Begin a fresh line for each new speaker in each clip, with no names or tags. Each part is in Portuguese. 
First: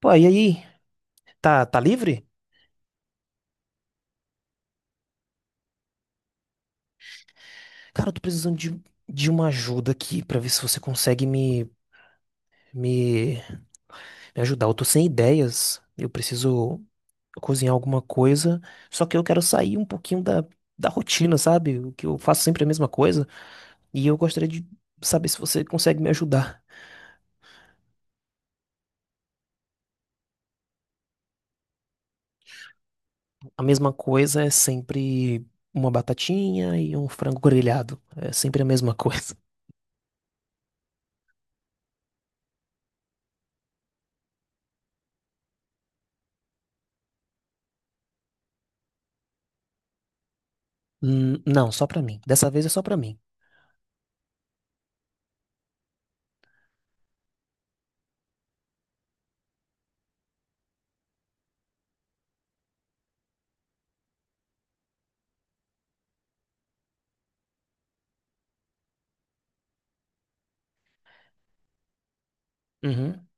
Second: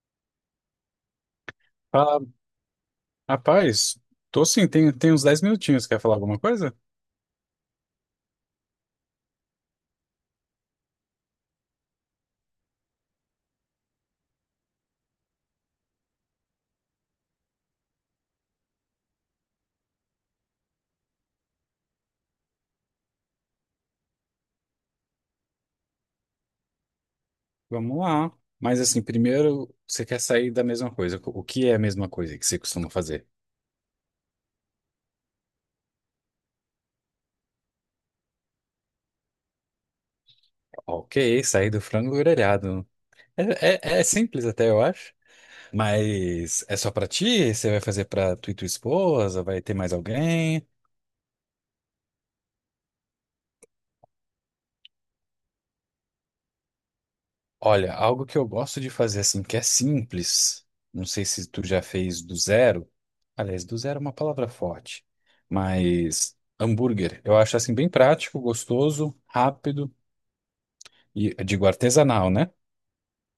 Pô, e aí? Tá
Ah,
livre?
rapaz, tô sim, tem uns 10 minutinhos. Quer falar alguma coisa?
Cara, eu tô precisando de uma ajuda aqui pra ver se você consegue me, me ajudar. Eu tô sem ideias. Eu preciso cozinhar alguma coisa. Só que eu quero sair um pouquinho da rotina, sabe? O que eu faço sempre é a mesma coisa. E eu gostaria de saber se você consegue me ajudar.
Vamos lá. Mas assim, primeiro você quer sair da mesma coisa. O que é a mesma coisa que você costuma fazer?
A mesma coisa é sempre uma batatinha e um frango grelhado. É sempre a mesma coisa.
Ok, sair do frango grelhado. É, é simples até, eu acho. Mas é só pra ti? Você vai fazer pra tu e tua esposa? Vai ter mais alguém?
Não, só pra mim. Dessa vez é só pra mim.
Olha, algo que eu gosto de fazer assim, que é simples, não sei se tu já fez do zero. Aliás, do zero é uma palavra forte, mas hambúrguer, eu acho assim bem prático, gostoso, rápido e digo artesanal, né?
Uhum.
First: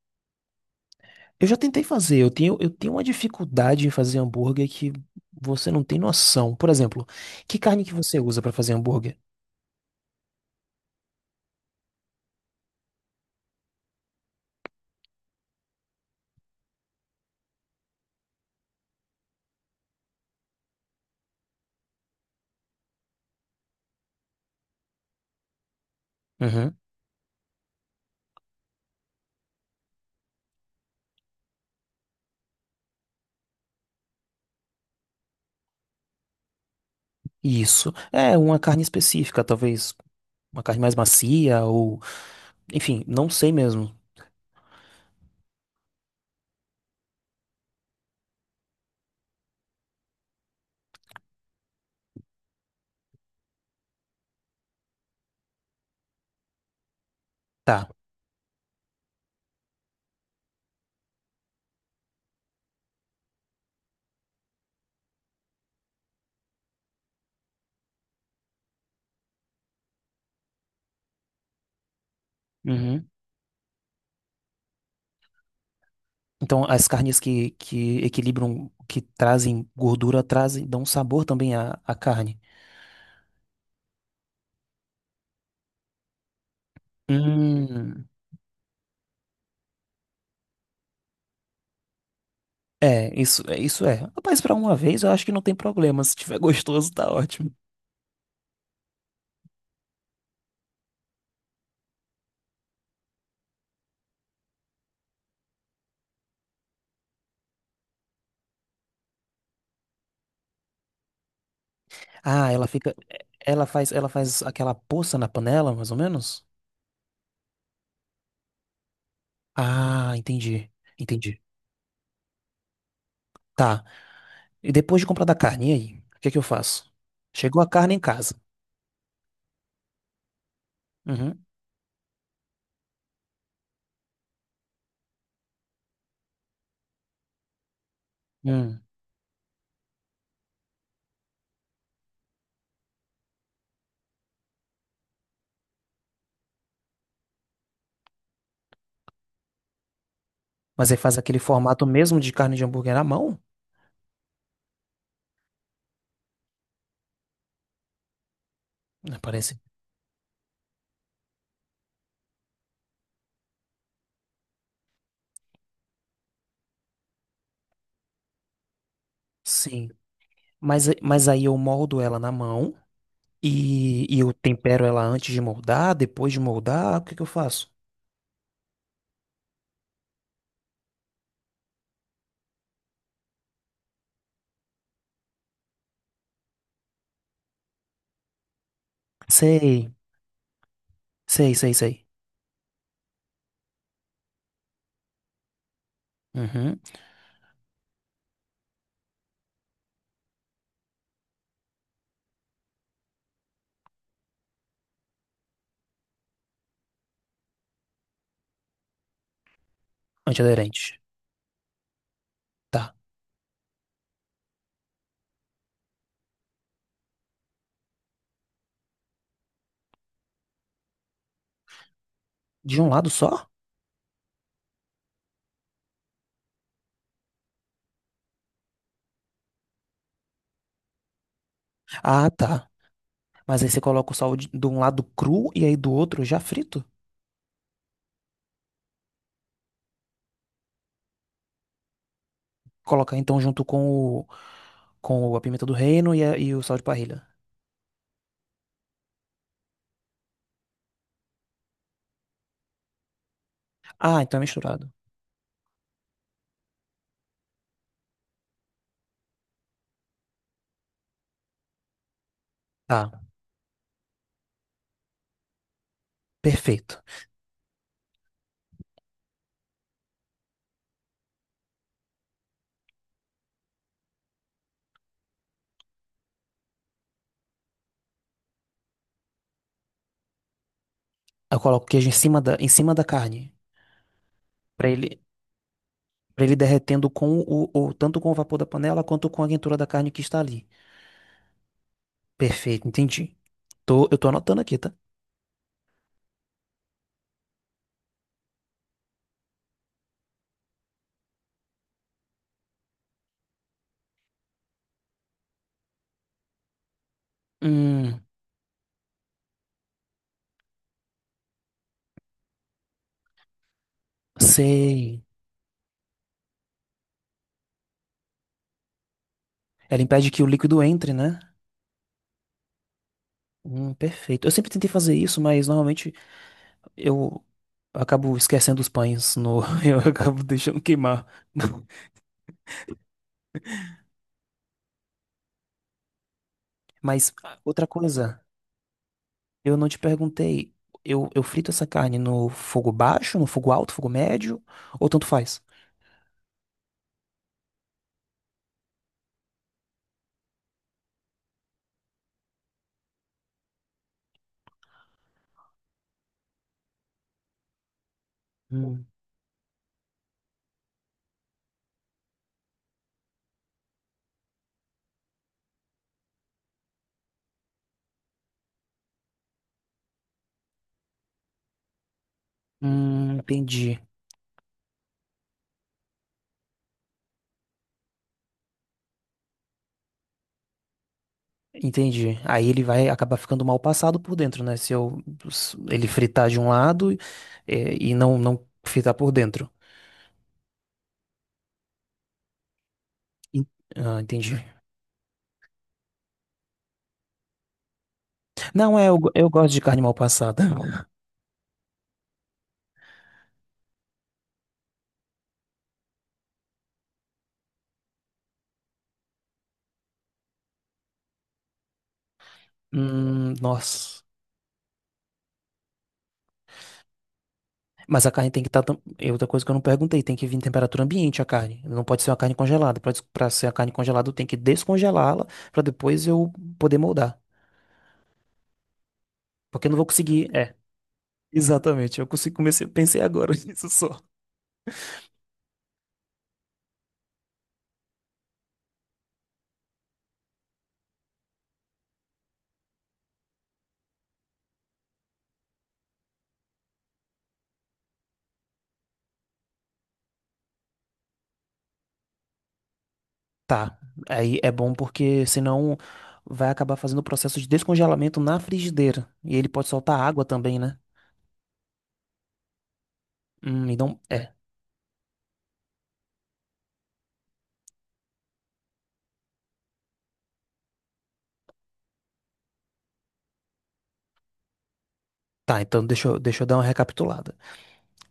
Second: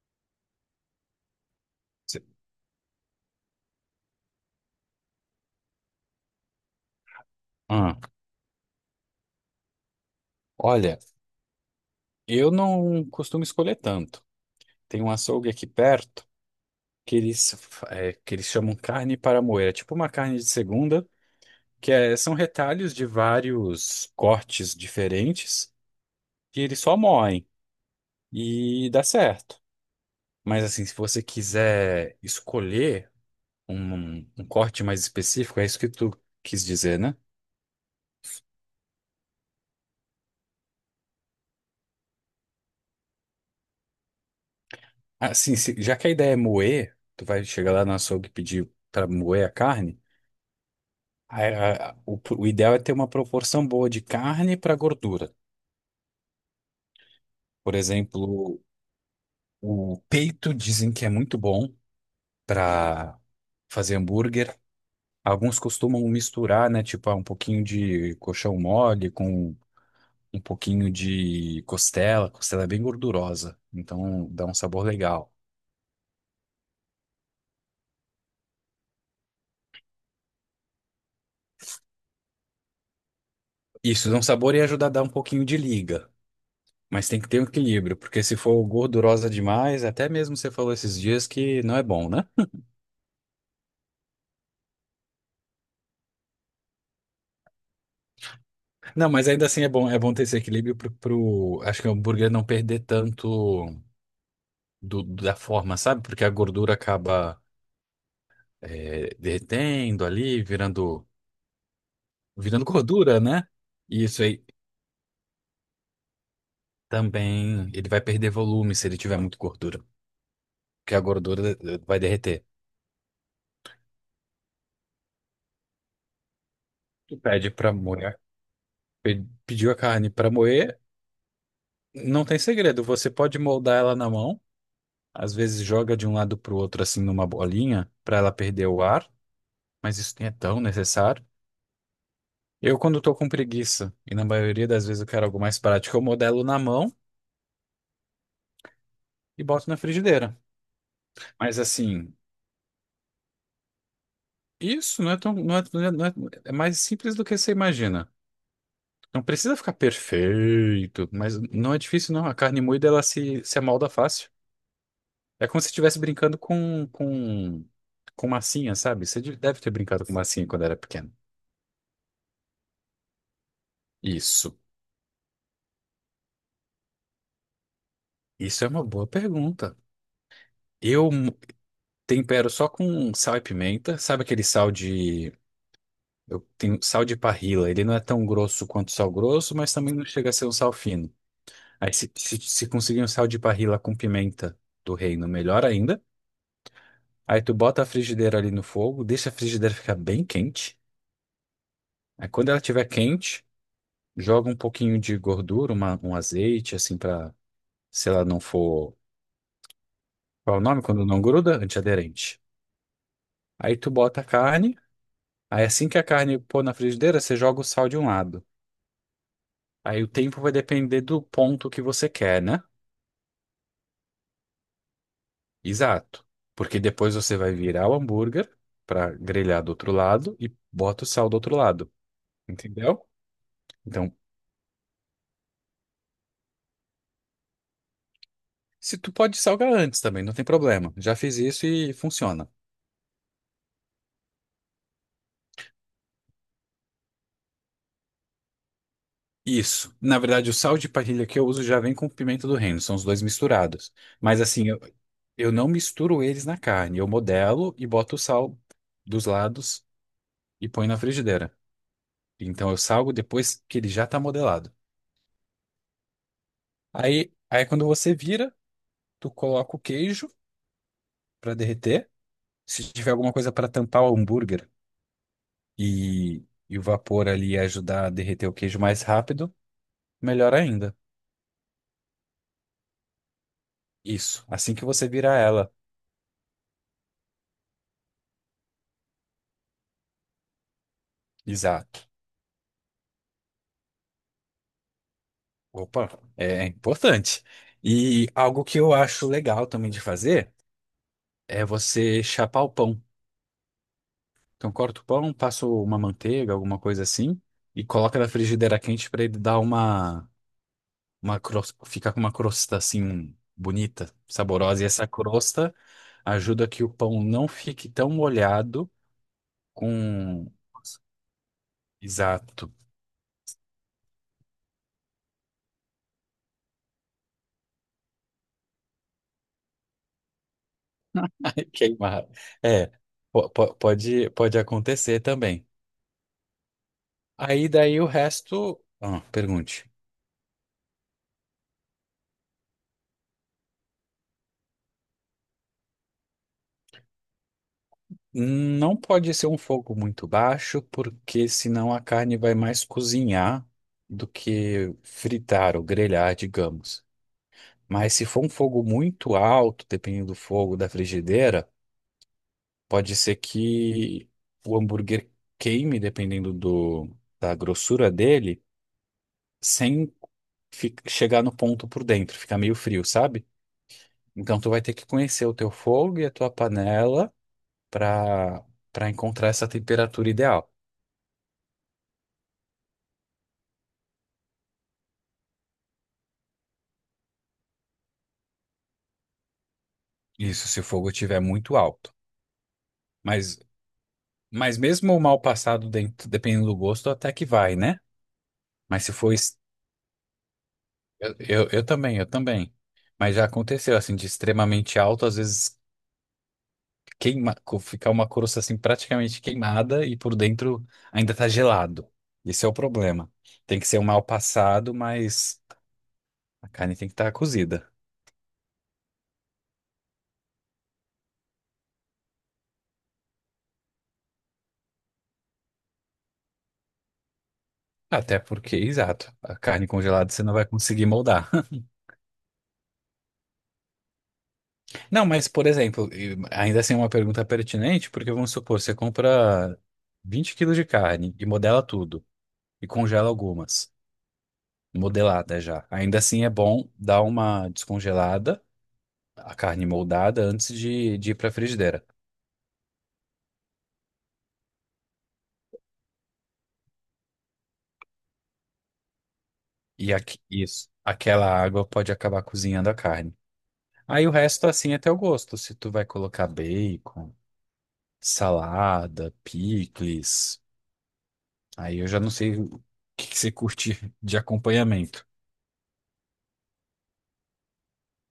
Eu já tentei fazer,
Cê-
eu tenho uma dificuldade em fazer hambúrguer que você não tem noção. Por exemplo, que carne que
Ah,
você usa pra fazer hambúrguer?
olha, eu não costumo escolher tanto. Tem um açougue aqui perto que eles chamam carne para moer, é tipo uma carne de segunda, que são retalhos de vários cortes diferentes que
Uhum.
eles só moem. E dá certo. Mas assim, se você quiser escolher um corte mais específico, é isso que tu quis dizer, né?
Isso. É uma carne específica, talvez uma carne mais macia ou, enfim, não sei mesmo.
Assim, já que a ideia é moer, tu vai chegar lá no açougue e pedir para moer a carne, a- o ideal é ter uma proporção boa de carne para gordura. Por
Tá.
exemplo, o peito dizem que é muito bom para fazer hambúrguer. Alguns costumam misturar, né? Tipo, ah, um pouquinho de coxão mole com um pouquinho de costela. Costela é bem
Uhum.
gordurosa, então dá um sabor legal.
Então, as carnes que equilibram, que trazem gordura, trazem, dão sabor também à carne.
Isso, dá um sabor e ajuda a dar um pouquinho de liga. Mas tem que ter um equilíbrio,
Hum.
porque se for gordurosa demais, até mesmo você falou esses dias que não é bom, né?
É, isso é. Rapaz, pra uma vez eu acho que não tem problema. Se tiver gostoso, tá ótimo.
Não, mas ainda assim é bom ter esse equilíbrio acho que o hambúrguer não perder tanto da forma, sabe? Porque a gordura acaba, derretendo ali, virando,
Ah,
virando
ela fica.
gordura, né?
Ela faz,
E
ela
isso
faz
aí
aquela poça na panela, mais ou menos?
também, ele vai perder volume se ele tiver muito gordura.
Ah, entendi.
Que a
Entendi.
gordura, vai derreter.
Tá. E depois de comprar da carne, e aí? O que é que eu faço?
Tu pede
Chegou a
pra
carne em
moer,
casa.
pediu a carne pra moer,
Uhum.
não tem segredo, você pode moldar ela na mão, às vezes joga de um lado pro outro assim numa bolinha pra ela perder
Hum.
o ar, mas isso nem é tão necessário. Eu quando tô com preguiça, e na maioria das vezes eu quero algo mais prático, eu modelo na mão e boto na frigideira.
Mas aí faz aquele
Mas
formato
assim,
mesmo de carne de hambúrguer na mão?
isso não é tão, não é, não é, não é é mais simples do que você imagina.
Né?
Não precisa
Parece.
ficar perfeito, mas não é difícil não, a carne moída ela se amolda fácil. É como se estivesse brincando com massinha, sabe? Você deve ter
Sim.
brincado com massinha quando era
Mas,
pequeno.
mas aí eu moldo ela na mão e eu
Isso.
tempero ela antes de moldar, depois de moldar, o que que eu faço?
Isso é uma boa pergunta. Eu tempero só com sal e pimenta. Sabe aquele sal de. Eu tenho sal de parrila. Ele não é tão grosso quanto sal grosso, mas
Sei.
também não chega a ser um sal fino.
Sei, sei,
Aí
sei.
se conseguir um sal de parrila com pimenta do reino, melhor ainda.
Uhum.
Aí tu bota a frigideira ali no fogo, deixa a frigideira ficar bem quente. Aí quando ela estiver quente. Joga um pouquinho de gordura, um azeite, assim, pra, se ela não for. Qual é o nome?
Antiaderente.
Quando não gruda? Antiaderente.
Tá.
Aí tu bota a carne. Aí assim que a carne pôr na frigideira, você joga o sal de um lado. Aí o tempo vai depender do ponto que você quer, né?
De um lado só?
Exato. Porque depois você vai virar o hambúrguer pra grelhar do outro lado e bota o sal do outro lado.
Ah, tá.
Entendeu?
Mas aí você coloca o
Então,
sal de um lado cru e aí do outro já frito.
se tu pode salgar antes também, não tem problema. Já fiz isso e funciona.
Coloca então junto com o, com a pimenta do reino e, e o sal de parrilha.
Isso. Na verdade, o sal de parrilha que eu uso já vem com pimenta do reino, são os dois misturados.
Ah, então é
Mas assim, eu,
misturado.
eu não misturo eles na carne, eu modelo e boto o sal dos lados e põe na frigideira. Então eu
Tá,
salgo depois que ele já tá modelado.
perfeito.
Aí quando você vira, tu coloca o queijo para derreter. Se tiver alguma coisa para tampar o hambúrguer e, e o vapor ali ajudar a derreter o queijo mais rápido, melhor ainda.
Eu coloco o queijo em cima em cima da carne.
Isso. Assim que
Pra
você
ele,
virar ela.
para ele derretendo com tanto com o vapor da panela quanto com a quentura da carne que está ali.
Exato.
Perfeito, entendi. Eu tô anotando aqui, tá?
Opa, é importante. E algo que eu acho legal também de fazer é você chapar o pão. Então, corta o pão, passa uma manteiga, alguma coisa assim, e coloca
Hum,
na frigideira quente para ele dar uma cros- ficar com uma crosta assim bonita, saborosa. E essa
sei.
crosta ajuda que o pão não fique tão molhado
Ela impede que o
com.
líquido entre, né?
Exato.
Perfeito. Eu sempre tentei fazer isso, mas normalmente eu acabo esquecendo os pães no, eu acabo deixando queimar.
Queimar. É, pode acontecer também.
Mas ah,
Aí
outra
daí o
coisa,
resto. Ah,
eu
pergunte.
não te perguntei, eu frito essa carne no fogo baixo, no fogo alto, fogo médio, ou tanto faz?
Não pode ser um fogo muito baixo, porque senão a carne vai mais cozinhar do que fritar ou grelhar, digamos. Mas se for um fogo
Hum.
muito alto, dependendo do fogo da frigideira, pode ser que o hambúrguer queime, dependendo da grossura dele, sem chegar no ponto por dentro, ficar meio frio, sabe?
Entendi.
Então tu vai ter que conhecer o teu fogo e a tua panela para para encontrar essa temperatura ideal.
Entendi. Aí ele vai acabar ficando mal passado por dentro, né? Se ele fritar de um lado, é, e não fritar por dentro.
Isso, se o fogo estiver muito alto. Mas,
En- Ah, entendi.
mas mesmo o mal passado, dentro, dependendo do gosto, até que vai, né?
Não,
Mas
é,
se
eu,
for.
eu gosto de carne mal passada.
Eu também, eu também. Mas já aconteceu, assim, de extremamente alto, às vezes queima, ficar uma crosta, assim, praticamente queimada e por dentro ainda tá gelado. Esse é o problema. Tem que ser um
Nossa.
mal passado, mas a carne tem que estar cozida.
Mas a carne tem que estar. É outra coisa que eu não perguntei, tem que vir em temperatura ambiente a carne. Não pode ser uma carne congelada. Pra ser a carne congelada, eu tenho que descongelá-la pra depois eu poder moldar.
Até porque, exato, a
Porque
carne
eu não vou
congelada você não
conseguir.
vai
É.
conseguir moldar.
Exatamente. Eu consigo comecei, pensei agora nisso só.
Não, mas, por exemplo, e ainda assim é uma pergunta pertinente, porque vamos supor, você compra 20 quilos de carne e modela tudo, e congela algumas, modelada já. Ainda assim é bom dar uma descongelada, a carne moldada, antes de ir para a frigideira.
Tá. Aí é bom porque senão vai acabar fazendo o processo de descongelamento na frigideira. E ele pode
E
soltar
aqui,
água também,
isso,
né?
aquela água pode acabar cozinhando a carne.
Então.
Aí o
É.
resto, assim, é teu gosto. Se tu vai colocar bacon, salada, picles, aí eu já não sei o que que você curte de acompanhamento.
Tá, então deixa eu dar uma recapitulada.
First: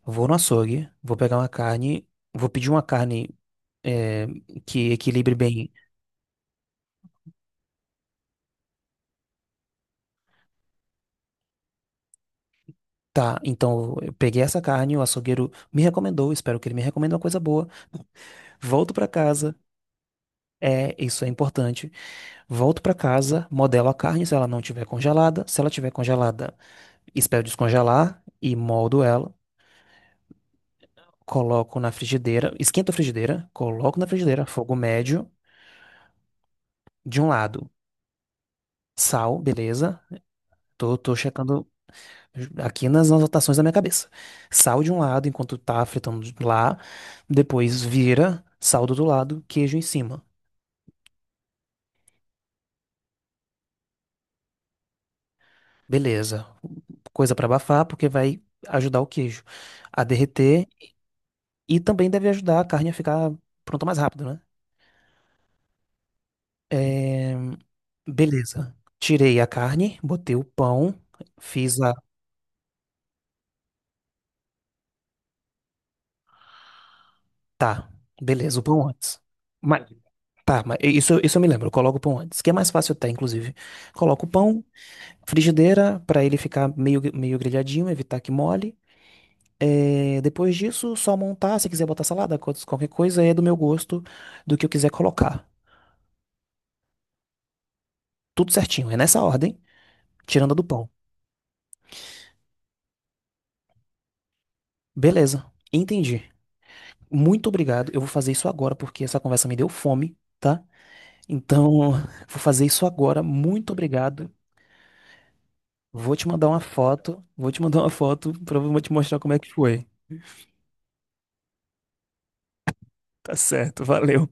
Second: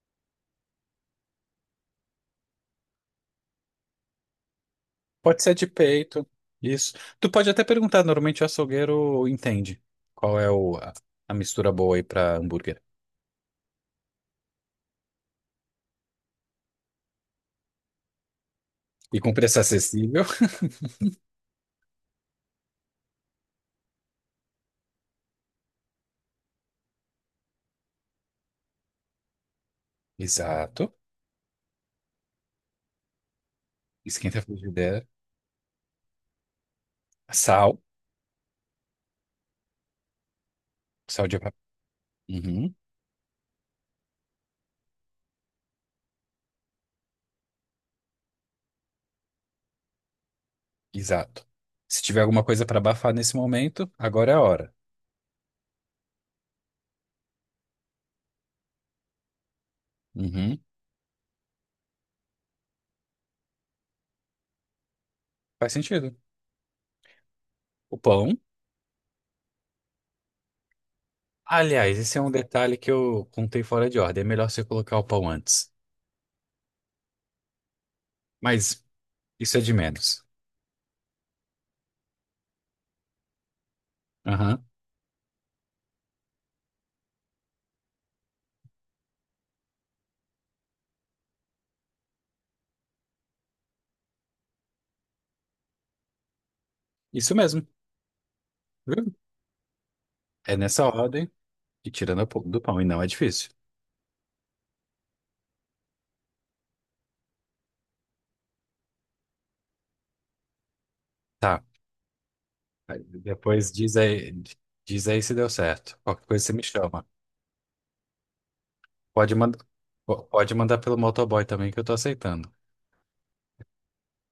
Vou no açougue, vou pegar uma carne, vou pedir uma carne é, que equilibre
Pode ser de
bem.
peito, isso. Tu pode até perguntar, normalmente o açougueiro entende qual é a mistura boa aí pra hambúrguer.
Tá, então eu peguei essa carne, o açougueiro me recomendou, espero que ele me recomende uma coisa boa. Volto pra
E com
casa,
preço acessível.
é, isso é importante. Volto pra casa, modelo a carne se ela não tiver congelada. Se ela tiver congelada, espero descongelar e moldo ela.
Exato.
Coloco na frigideira, esquento a frigideira, coloco na
Esquenta a
frigideira, fogo
frigideira.
médio, de um lado,
Sal.
sal, beleza? Tô
Sal de...
checando
Uhum.
aqui nas anotações da minha cabeça. Sal de um lado enquanto tá fritando lá, depois vira, sal do outro lado, queijo em cima.
Exato. Se tiver alguma coisa pra abafar nesse momento, agora é a hora.
Beleza. Coisa pra abafar, porque vai ajudar o queijo a
Uhum.
derreter e também deve ajudar a carne a ficar pronta mais rápido, né?
Faz sentido.
É,
O pão.
beleza. Tirei a carne, botei o pão, fiz a.
Aliás, esse é um detalhe que eu contei fora de ordem. É melhor você colocar o pão antes.
Tá, beleza, o
Mas
pão antes.
isso é de
Mas,
menos.
tá, mas isso eu me lembro, eu coloco o pão antes, que é mais fácil até, inclusive. Coloco o pão,
Aham.
frigideira, para ele ficar meio grelhadinho, evitar que mole. É, depois disso, só montar. Se quiser botar salada, qualquer coisa, é do meu gosto, do que eu quiser colocar.
Isso mesmo.
Tudo certinho, é
Viu?
nessa ordem, tirando a
É
do
nessa
pão.
ordem. E tirando a do pão, e não é difícil.
Beleza, entendi. Muito obrigado. Eu vou fazer isso agora, porque essa conversa me deu fome, tá?
Tá.
Então, vou fazer isso
Aí
agora. Muito
depois diz
obrigado.
aí, diz aí se deu certo.
Vou
Qualquer
te
coisa
mandar
você
uma
me chama.
foto. Vou te mandar uma foto para te mostrar como
Pode
é que
mandar,
foi.
pode mandar pelo motoboy também que eu tô aceitando.
Tá certo, valeu.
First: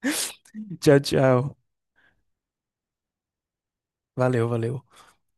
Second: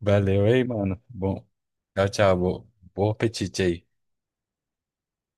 Valeu, hein,
Tchau,
mano. Bom,
tchau.
tchau, tchau. Bom apetite aí.
Valeu, valeu.